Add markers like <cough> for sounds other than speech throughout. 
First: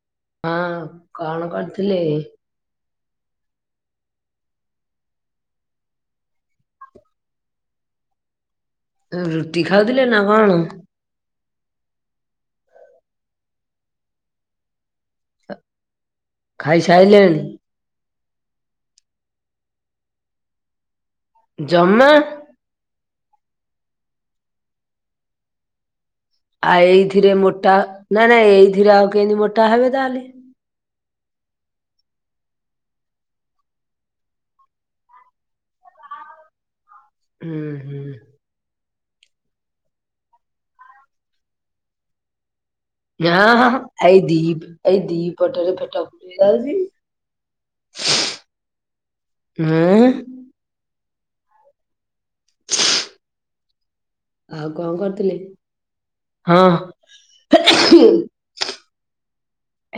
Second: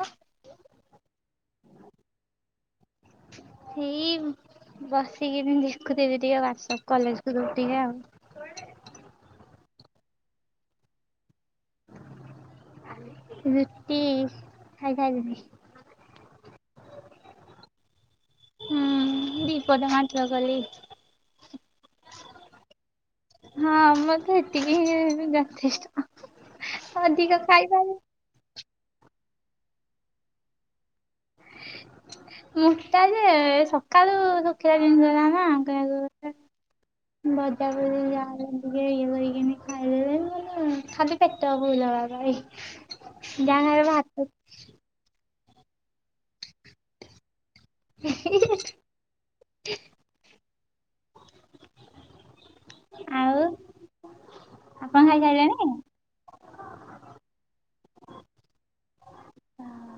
ହୁଁ ହଁ କଲ କରିଥିଲି ହେଇ ବସିକିନି ଦେଖୁଥୁଲି ଟିକେ ହ୍ୱାଟସପ୍ କଲେଜ ଗ୍ରୁପ ଟିକେ ଆଉ। ରୁଟି ଖାଉଥୁଲେ ନା କଣ? ରୁଟି ଖାଇଖୁଆ ଦେଲି। ଖାଇ ସାଇଲେଣି? ଉଁ ଦିପଟେ ମାତ୍ର କଲି। ଜମା ହଁ ମତେ ଏତିକି ହିଁ ଯଥେଷ୍ଟ। ଆ ଏଇଥିରେ ଅଧିକ ମୋଟା ଖାଇପାରେ ନାଇଁ ନାଇଁ ଏଇଥିରେ ଆଉ କେମତି ମୋଟା ହେବେ ତାହେଲେ? ମୋଟା ଯେ ଏ ସକାଳୁ ଶୁଖିଲା ଜିନଷରା ନା କହିବାକୁ ଗଲେ ହୁଁ ହୁଁ ଭଜାଭଜି ଯାହା ହେଲେ <unintelligible> ଖାଇଦେଲି <unintelligible> ଖାଲି ପେଟା ପୁରିଲା ଭଳିଆ ଖାଇ ନା ହଁ ହଁ ଏଇ ଦିଇ ପ ଏଇ ଦିଇ ପଟରେ ପେଟ ପୁରିଯାଉଚି। ଉଁ ହୁଁ ହୁଁ। ନା ଆଉ? ଆଉ କଣ ଆପଣ କରୁଥୁଲେ ଖାଇସାରିଲେଣି? ହଁ।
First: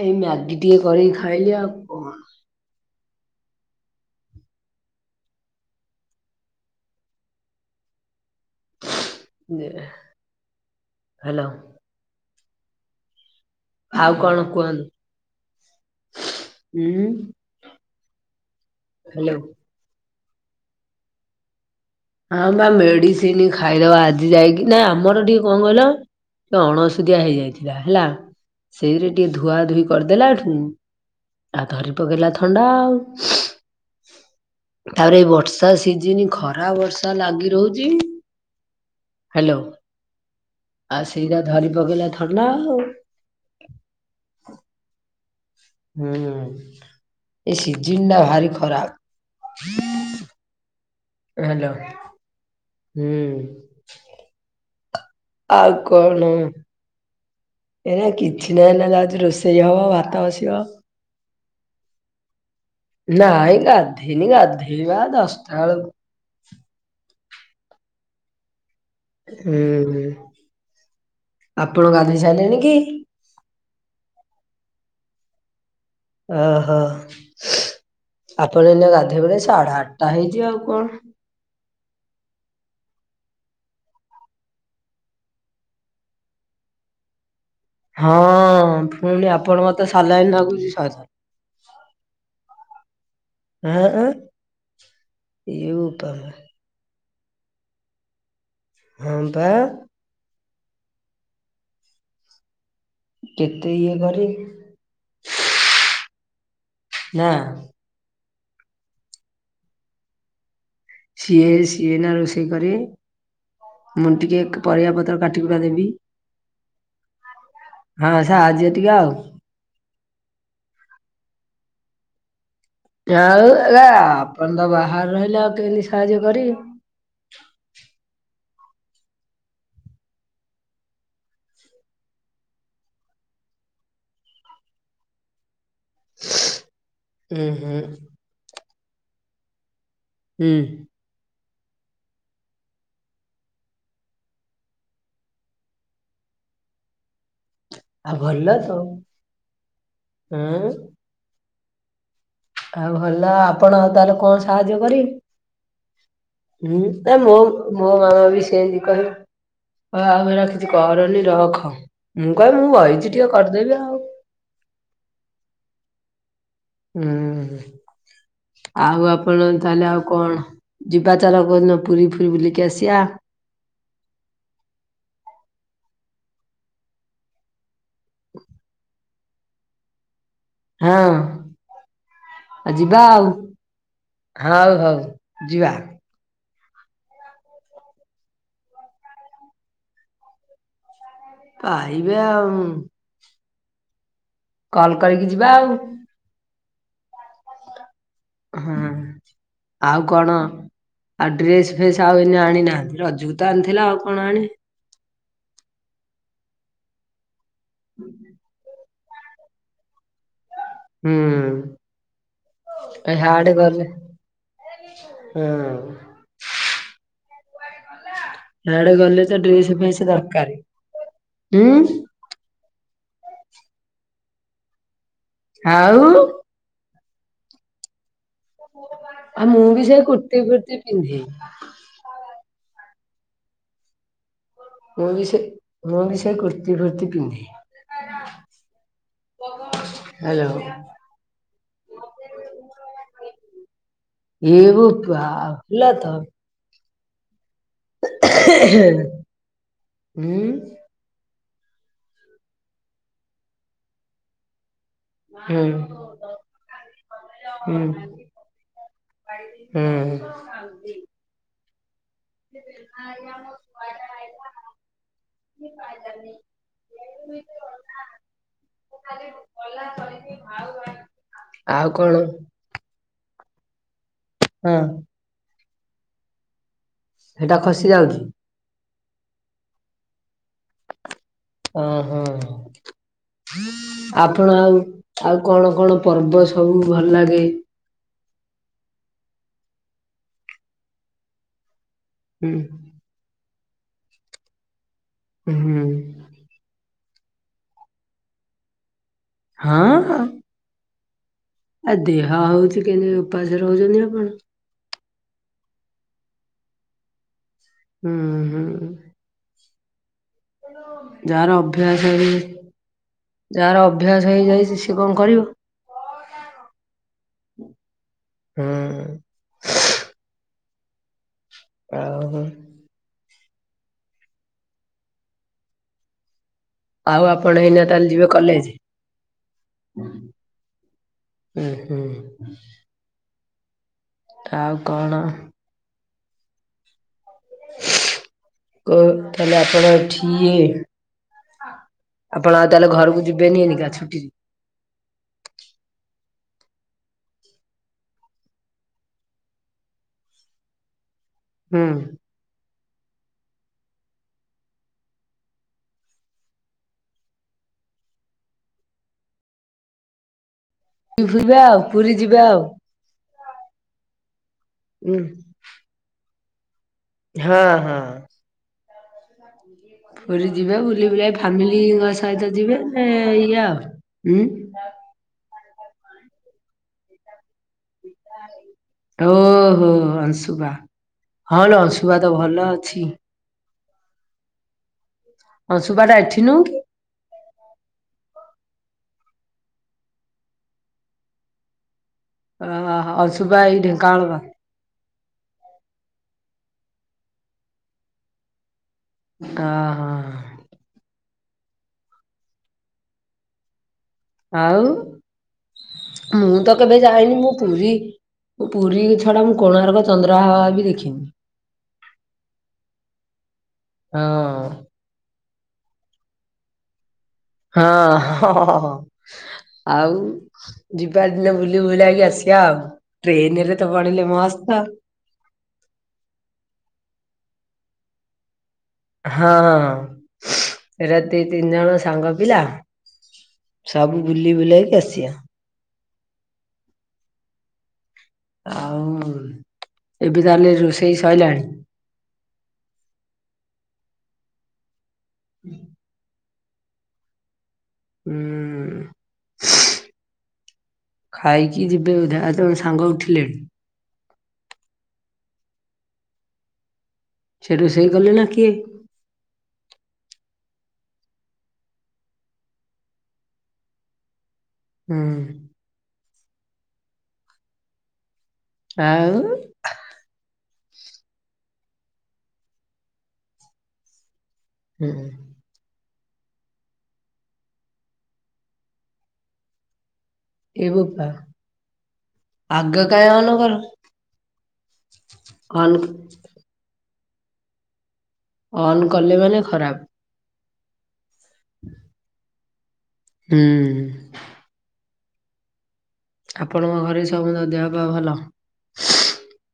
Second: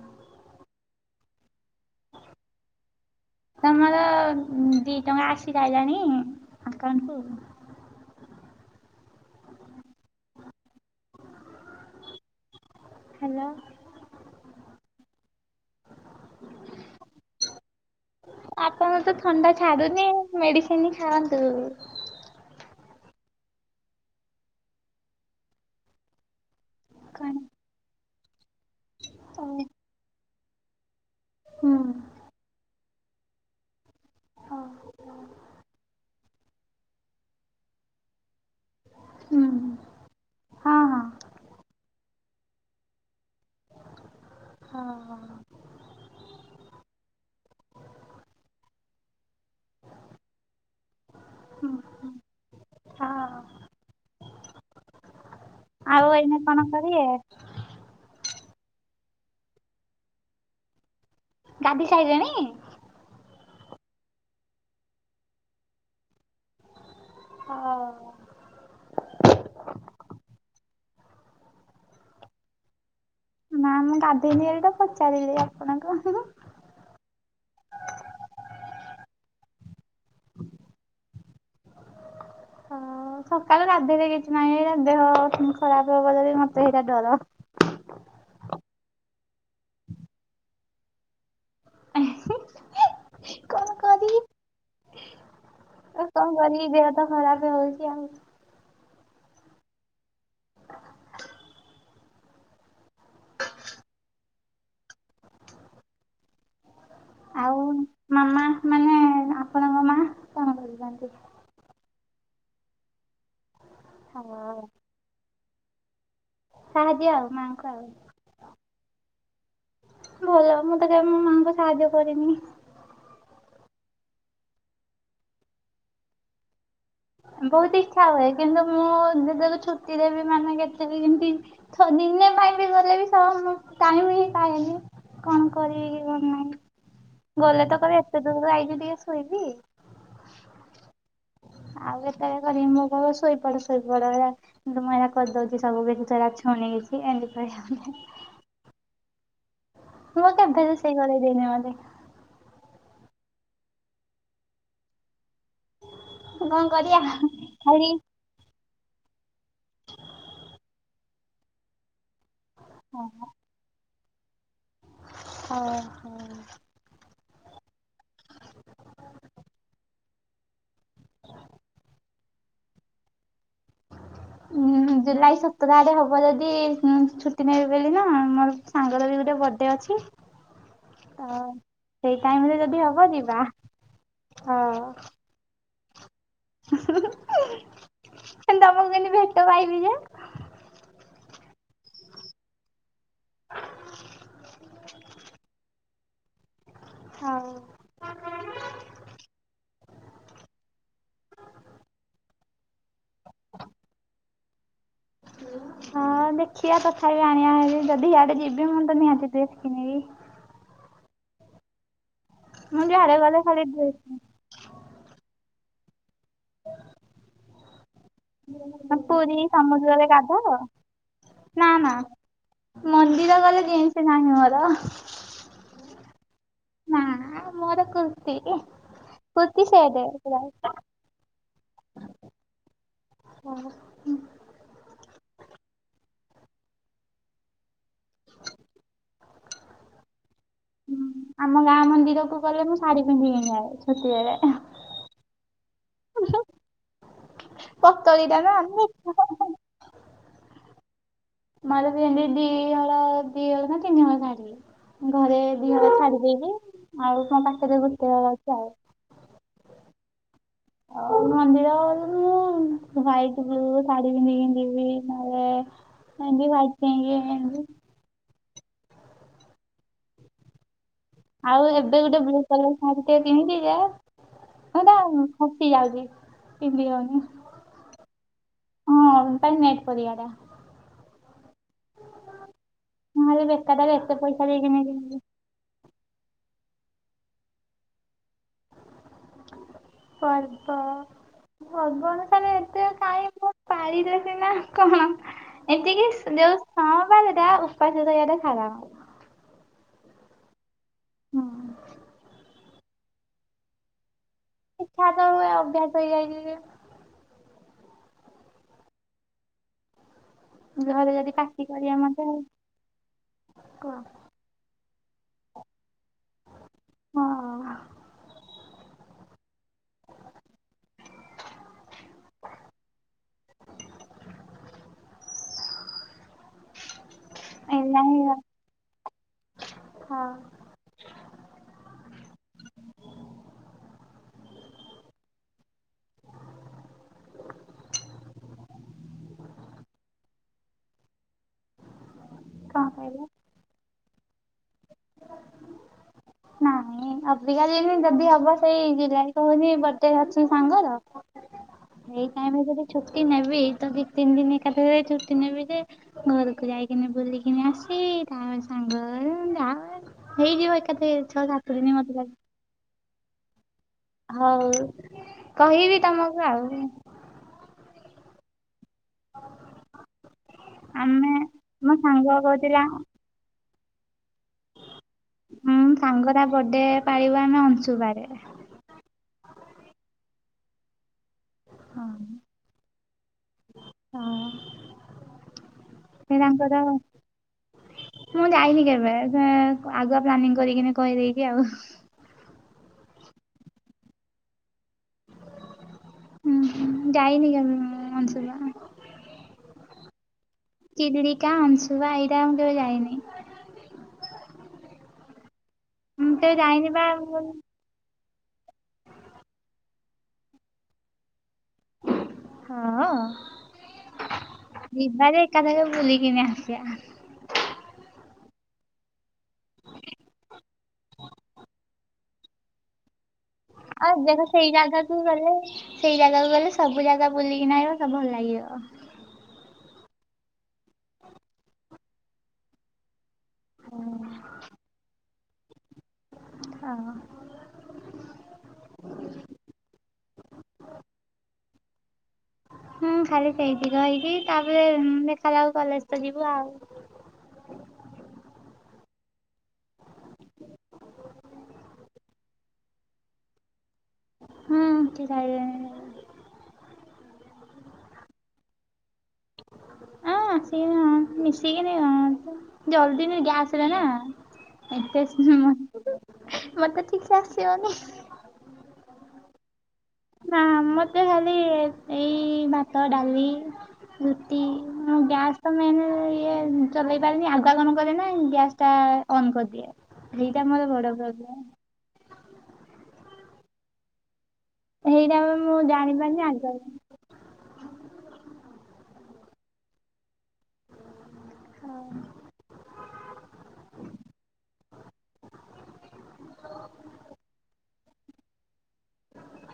ଏଇ ମ୍ୟାଗି ଟିକେ କରିକି ଖାଇଲି ଆଉ କଣ। ତମର ଦିଇ ଟଙ୍କା ଆସି ସାଇଲାଣି ଆକାଉଣ୍ଟକୁ? ହାଲୋ। ହାଲୋ। ଆଉ କଣ କୁହନ୍ତୁ ଉଁ? ଆପଣୁ ତ ହ୍ୟାଲୋ ଥଣ୍ଡା ଛାଡୁନି ମେଡିସିନ ଖାଆନ୍ତୁ। ହଁ ପା ମେଡିସିନି ଖାଇଦବା ଆଜି ଯାଇକିନା ଆମର ଟିକେ କଣ କହିଲ ଏ ଅଣସୁଦିଆ କଣ ହେଇଯାଇଥିଲା ହେଲା ସେଇରେ ଟିକେ ହୁଁ ଧୁଆଧୁଇ କରିଦେଲାଠୁ ଆଉ ଧରି ପକେଇଲା ଥ ଥଣ୍ଡା ଆଉ ହଉ ତାପରେ ଏଇ ବର୍ଷା ସିଜନି ଖରା ବର୍ ର୍ଷା ଲାଗି ରହୁଚି। ହୁଁ ହାଲୋ ହଁ ହଁ ଆଉ ସେଇଟା ଧରି ପକେଇଲା ଥଣ୍ଡା ଆଉ। ହଁ। ହୁଁ ଏ ସିଜିନଟା ଭାରି ଖରାପ। ହୁଁ ହାଲୋ। ହଁ ହୁଁ। ଆଉ ଏଇନା କଣ କରିବ? ଏଇନା କିଛି ନାହିଁ ଏନାକେ ଆଜି ରୋଷେଇ ହବ ଭାତ ବସିବ। ଗାଧେଇ ସାଇଲେଣି? ନାଇଁ ଗାଧେଇନି ଗାଧେଇବା ଦଶଟା ବେଳକୁ। ହଁ। ହୁଁ ହୁଁ ଆପଣ ଗାଧୋଇ ସାଇଲେଣି କି? ନା ମୁଁ ଗାଧେଇନି ବୋଲିତ ପଚାରିଲେ ଆପଣଙ୍କୁ ହୁଁ ହୁଁ। ଓହୋ ଆପଣ ଏଇନା ଗାଧେଇବେ ନା ସାଢେ ଆଠଟା ହେଇଚି ଆଉ କଣ? ଓ ସକାଳୁ ଗାଧେଇଲେ କିଛି ନାହିଁ ଏରା ଦେହ ଫୁଣି ଖରାପ ହବ ଯଦି ମତେ ସେଇଟା ଡର। ହଁ ଫୁଣି ଆପଣଙ୍କର ତ ସାଲାଇନ୍ ଲାଗୁଚି ଶହେ ଥର। କଣ ଆଁ ଆଁ କରିବି ଏଇ ଯୋଉ ଆଉ କଣ କରିବି ଦେହ ତ ଖରାପ ହୋଉଚି ଆଉ। ହଁପା। କେତେ ଇଏ କରି ନା? ଆଉ ମାମା? ମାନେ ଆପଣଙ୍କ ମା କଣ କରୁଛନ୍ତି? ସିଏ ସିଏ ଏନା ରୋଷେଇ କରିଏ। ମୁଁ ଆଉ ଟିକେ କ୍ ପରିବାପତ୍ର କାଟିକୁଟା ଦେବି। ସାହାଯ୍ୟ ଆଉ ମାଆଙ୍କୁ ଆଉ। ହଁ ସାହାଯ୍ୟ ଟିକେ ଆଉ। ଭଲ ମୁଁ ତ କେବେ ମୋ ମାଆଙ୍କୁ ସାହାଯ୍ୟ କରିନି। ଆଉ ଆ ଆପଣ ତ ବାହାରେ ରହିଲେ ଆଉ କେମିତି ସାହାଯ୍ୟ କରିବି। ବହୁତ ଇଚ୍ଛା ହୁଏ, କିନ୍ତୁ ମୁଁ ଯେତେବେଲେ ଛୁଟିରେ ବି ମାନେ କେତେ ବି କେମତି ଦିନେ ପାଇଁ ବି ଗଲେ ବି ଟାଇମ ହିଁ ପାଏନି କଣ କରିବି? ଉୁଁ ଗଲେ ହୁଁ ତ କହେ ଏତେ ଦୂରରୁ ଆଇଛ ଟିକେ ଶୋଇବି। ହୁଁ। ଆଉ ଏତେବେଳେ କରିବି ମୋ ବୋଉ କହେ ଶୋଇପଡ ଶୋଇପଡ ହେଲା। କିନ୍ତୁ ମୁଁ ଏ କରିଦଉଛି ସବୁ କିଛି ଛୁନି କିଛି ଏମିତି କହିବ। ଆଉ ଭଲ ତ। ମୁଁ କେବେ ଆଁ ରୋଷେଇ କରେଇ ଦେଇନି ମତେ। ଆଉ ଭଲ ଆପଣ ଆଉ ତାହେଲେ କଣ ସାହାଯ୍ୟ କରିବେ? କଣ ହୁଁ କରିବା ତ ମ ମୋ ଖାଲି ମାମା ବି ସେମିତି କରେ। ହ ଆଉ ଏରା କିଛି କରନି ରଖ ମୁଁ କହିବି ମୁଁ କହିଛି ଟିକେ କରିଦେବି ଆଉ। ଓ ହୋ। ହୁଁ ଆଉ ଆପଣ ତାହଲେ ଆଉ କଣ? ଯିବା ଚାଲ କୋଉ ଦିନପୁରୀ ଫୁରି ବୁଲିକି ଆସିବା। ଉ ଜୁଲାଇ ସତର ତାରେ ହବ ଯଦି ଛୁଟି ନେବେ ବୋଲି ନା ମର ସାଙ୍ଗର ବି ଗୋଟେ ବର୍ଥଡେ ଅଛି। ହଁ ତ ଆଉ ସେଇ ଟାଇମ ରେ ଯଦି ହବ ଯିବା। ହଉ ହଉ ହଁ ଯିବା। ତମକୁ କେମିତି ଭେଟ ପାଇବି ଯେ। ପାଇବେ ଆଉ। <inaudible> କଲ୍ କରିକି ଯିବା ଆଉ। ହଉ। ହଁ ଆଉ କଣ? ଆଉ ଡ୍ରେସ ଫ୍ରେସ ଆଉ ଏଇନା ଆଣିନା ରଜକୁତ ଆଣିଥିଲେ ଆଉ କଣ ଆଣିବେ। ହଁ ଦେଖିବା ତଥାପି ଆଣିବା ହେରି ହେବ ଯଦି ଇଆଡେ ଯିବି ମୁ ତ ନିହାଛି ଡ୍ରେସ କିଣିବି। ମୁଁ ହୁଁ ଯୁଆଡେ ହାଡେ ଖାଲି ଗଲେ। ଡ୍ରେସ ହୁଁ। ହାଡେ <inaudible> ଗଲେ ତ ପୁରୀ ଡ୍ରେସ ଫେସ୍ ସମୁଦ୍ରରେ ଦରକାର। ଗାଧାଅ ନା ହୁଁ ନା। ମନ୍ଦିର ଗଲେ ଜିନ୍ସ ନାହିଁ ମୋର। ଆଉ। ନା ମୋର କୁର୍ତିୀ ଆଉ କୁର୍ତ୍ତିୀ ମୁଁ ବି ସେ ସେଟ୍ କୁର୍ତ୍ତି ପୁରା। ଫୁର୍ତ୍ତି ପିନ୍ଧେ ହଁ ହୁଁ। ମୁଁ ବି ସେ ମୁଁ ବି ସୋ କୁର୍ତି ଫୁର୍ତି ପିନ୍ଧେ। ହ୍ୟାଲୋ। ହୁଁ ଆମ ଗାଁ ମନ୍ଦିରକୁ ଗଲେ ମୁଁ ଶାଢୀ ପିନ୍ଧିକି ଯାଏ। ଛୋଟିବେଳେ ଏ ବୋପା ହେଲା ତ। ପତଳୀ ଟା ନା ହୁ ହା ହା। ହୁଁ। ମୋର ସେଂନ୍ତି ଦି ହଳ ନା ତିନି ହଳ ଶାଢ଼ୀ। ଘରେ ହୁଁ। ଦି ହଳ ଛାଡ଼ି ଦେଇଚି ଆଉ ମୋ ପାଖରେ ଗୋଟେ ହଳ ଅଛି ଆଉ। ହୁଁ। ଆଉ ମନ୍ଦିର। ଉଁ ହ୍ୱାଇଟି ବ୍ଲୁ ଶାଢୀ ପିନ୍ଧିକି ଯିବି ନହଲେ <unintelligible> <unintelligible> ଆଉ ଏବେ ଗୋଟେ ବ୍ଲୁ କଲର ଶାଢ଼ୀଟେ କିଣିିଚି ଯେ ହଁ ହେ ଇଟା ଉଁ ଖସି ଯାଉଚି ପିନ୍ଧିହଉନି। ହେଟା ଖସିଯାଉଚି। ହଁ ପାଇଁ ନେଟ୍ ପରିଆଟା। ଓ ହଁ ନହେଲେ ହଁ ବେକାରଟାରେ ଏତେ ପଇସା ଆପଣ ଦେଇକିନି ଆଉ କିଣିଲି ଆଉ କଣ କଣ ପର୍ବ ସବୁ ଭଲ୍ ଲାଗେ? ପର୍ବ ପର୍ବଣ ହୁଁ ହୁଁ। କାଇଁ ମୁ ପରିଦେ ପିନ୍ଧନ୍ତି ସେ କଣ ହୁଁ ଏତିକି ଯେଉ ସଅଁବାରଟା ଉପାସ ରହିବା ଟା ସାର ହଁ ହଁ। ହୁଁ। ଆଉ ଦେହ ହଉଚି କେମିତି ଉପାସ ରହୁଚନ୍ତି ଆପଣ। ଶିକ୍ଷା ତ ହୁଏ ଅଭ୍ୟାସ ହେଇଯାଇଛି ଯେ। ଉଁ ହୁଁ। ଘରେ ଯଦି ଯାହାର ପାଟି କରିବେ ଅଭ୍ୟାସ ମତେ ହେଇ ଯାଇଚି କୁହ ଅଭ୍ୟାସ ହେଇଯାଇଛି ସିଏ କଣ କରିବ। ହଁ। ହୁଁ। ଆଉ ଆଉ ଆପଣ ଏଇନା ତାହେଲେ ଏଇଲାହିଁ ଯିବେ ହଁ କଲେଜ୍? ଉ ହୁଁ। ଆଉ କଅଣ। କୋଉ ଠି ଆପଣ ଠିଏ ଆପଣ ଆଉ କଣ ତାହେଲେ ଘରକୁ କହିଲ ଯିବେନି ଏନିକା ଛୁଟି ନାଇଁ <inaudible> ଅବିକା ଯିନି ଯଦି ହବ ସେଇ ଜୁଲାଇ କହୁନି ବର୍ଥଡେ ଅଛି ସାଙ୍ଗର। ହୁଁ। ସେଇ ଟାଇମ ଯଦି ଛୁଟି ନେବି ତ ଦି ତିନି ଦିନି ଏକାଥରେ ଛୁଟି ନେବି ଯେ ଘରକୁ ଯାଇକିନି ବୁଲିକିନି ଆସିଇ ତା ସାଙ୍ଗ <unintelligible> ହେଇଯିବ ଏକାଥଏ ହୁଁ ଛଅ ଯିବା ସାତ ଆଉ ଦିନ ପୁରୀ ମତେ ଲାଗ୍ ଯିବା ଆଉ ହଉ। ଉଁ। କହିବି ତମକୁ ଆଉ। ହଁ ହଁ। ହଁ ପୁରୀ ଯିବା ବୁଲି ବୁଲା ମୋ ଫାମିଲିଙ୍କ ସାଙ୍ଗ ସହିତ ଯିବେ କହୁଥିଲା ଏଇଆ ଆଉ ଉଁ ହୁଁ ସାଙ୍ଗର ବର୍ଥଡେ ପାଳିବ ଆମେ ଅଂଶୁବାରେ। ଓହୋ ଅଂଶୁବା ହଁ ଅଂଶୁବା ତ ଭଲ ଅଛି। ହଁ ଅଂଶୁପା ଟା ସେ ଏଠି ନୁହଁ କି? ତାଙ୍କର ମୁଁ ଯାଇନି କେବେ ଏବେ ଆଗୁଆ ପ୍ଲାନିଂ କରିକିନି କହିଦେଇଛି ଆଉ। ଅହ ହ ଅଂଶୁବା ଏଇ ଢେଙ୍କାଳ ପା ହୁଁ ହୁଁ ଯାଇନି କେବେ ମୁଁ ଅଂଶୁବା। ଅ ହଁ ହଁ ଚିଲିଡ଼ିକା ଆଂଶୁବା ଏଇଟା ଆଉ କେବେ ମୁଁ ଯାଇନି। ଆଉ ମୁଁ ତ କେବେ ଯାଇନି ମୁଁ ପୁରୀ ପୁରୀ ଛଡ଼ା ମୁଁ କୋଣାର୍କ ଚନ୍ଦ୍ରାଭାଗା ବି ଦେଖିନି। ହଁ ଅ ହଁ। ଯିବାଯେ ଏକାଥରେ ବୁଲିିକିନି ଆସିବା। ହଁ ହ ହହହ ଆଉ ଯିବା ଦିନେ ବୁଲି ବୁଲାକି ଆସିବା ଆଉ। ଟ୍ରେନରେ ତ ପଡିଲେ ମସ୍ତ ଆଉ। କୁ ଗଲେ ସେଇ ଜାଗାକୁ ଗଲେ ସବୁ ଜାଗା ବୁଲି କିନା ଆସିବ ସବୁ ଭଲ ଲାଗିବ। ହଁ ଏରା ଦି ତିନି ଜଣ ସାଙ୍ଗ ପିଲା ସବୁ ବୁଲି ବୁଲାକି ଆସିଅ। ଆଓ। ଆଉ ଏବେ ତାହେଲେ ରୋଷେଇ ସଇଲାଣି? ହୁଁ ଖାଲି ସେଇତିକ ହେଇଛିି ତାପରେ ଦେଖାଯାଉ କଲେଜ୍ ତ ଯିବୁ ଆଉ। ଉଁ। ଖାଇକି ଯିବେ ବୋଧେ ଆଉ ତମ ସାଙ୍ଗ ଉଠିଲେଣି। ହୁଁ ଉଠି ସାଇଲେଣୀ ଏ ସେଠୁ ସେଇ କଲେ ନା କିଏ? <inaudible> ଆଁ ଆସିକିନି ହଁ ମିଶିକିନି ଅ ଜଲଦି ଗ୍ୟାସ୍ ରେ ନାଁ? ହୁଁ ଏତେ ସିଗ୍ର ମତେ ମତେ ଠିକ୍ ସେ ଆସିବନି। ଆଉ? ନାଁ ମତେ ଖାଲି ଏଇ ଭାତ, ଡାଲି ରୁଟି ଉଁ ହୁଁ ଗ୍ୟାସ୍ ତ ମେନ୍ ଇଏ ଚଲେଇ ପାରେନି ଆଗୁଆ କଣ କରେ ନା ଗ୍ୟାସ୍ ଟା ଅନ୍ କରିଦିଏ। ସେଇଟା ମୋର ଏ ବୋ ବଡ ପା ପ୍ରୋବ୍ଲେମ୍ ଆଗୁଆ କାଇଁ ଅନ୍ କର? ସେଇଟା ପା ମୁଁ ଜାଣିପାରୁନି ଆଗୁଆ କ ଅନ୍ କଲେ ମାନେ ଖରାପ୍। ହୁଁ। ଆପଣଙ୍କ ଘରେ ସମସ୍ତଙ୍କ ଦେହ ପା ଭଲ?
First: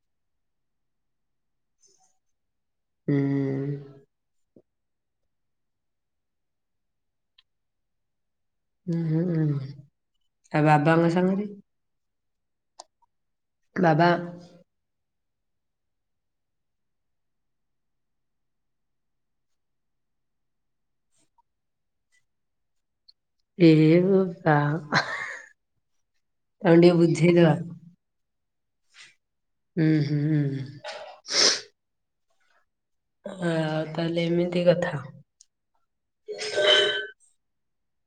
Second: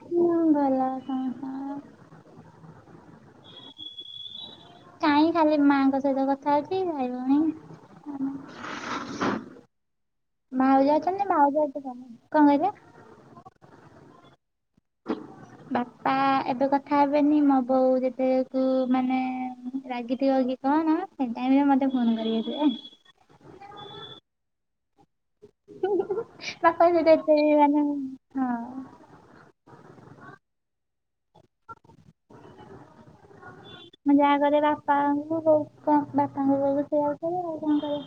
ହୁଁ ଭଲ ସମସ୍ତଙ୍କ ହୁଁ। କାଇଁ ଖାଲି ମାଙ୍କ ସହିତ କଥା ହଉଛି ଭାଇ ଭଉଣୀ ହୁଁ ହଁ ହୁଁ ଆଉ ଭାଉଜ ବାବାଙ୍କ ଅଛନ୍ତି ସାଙ୍ଗରେ ଭାଉଜ ଏତେ ଭଲ ନୁ କଣ କହିଲ? ଦାଦା <inaudible> ବାପା ଏବେ କଥା ହେବେନି ମୋ ବୋଉ ଯେତେକି ମାନେ ରାଗିଥିବ କି କଣ ସେ ଟାଇମ୍ ରେ ମତେ ଫୋନ୍ କରିବେ ସେ ଏ ବୋପା ମା <unintelligible> ବାପା ସେଟା କହିବେ ମାନେ ହଁ ଉଁ ହୁଁ। ଆ। ମୁ ଯାହା କରେ ବାପାଙ୍କୁ ମୁଁ ବୋଉ କ ବାପାଙ୍କୁ ବୋଉକୁ ସେଇଆ କରେ ଆଉ କଣ କରେ।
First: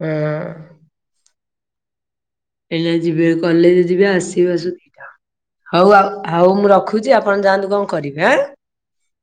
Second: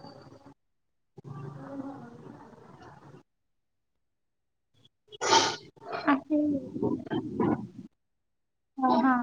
ହୁଁ। ଏଇନା ଯିବେ କଲେଜ୍ ଯିବେ ଆସି ଆସୁ ହଉ ଆଉ ହଉ ଆସିକି ମୁଁ ରଖୁଛି ଆପଣ ଯାଆନ୍ତୁ କଣ କରିବେ ଆଁ? ଓ ହଁ।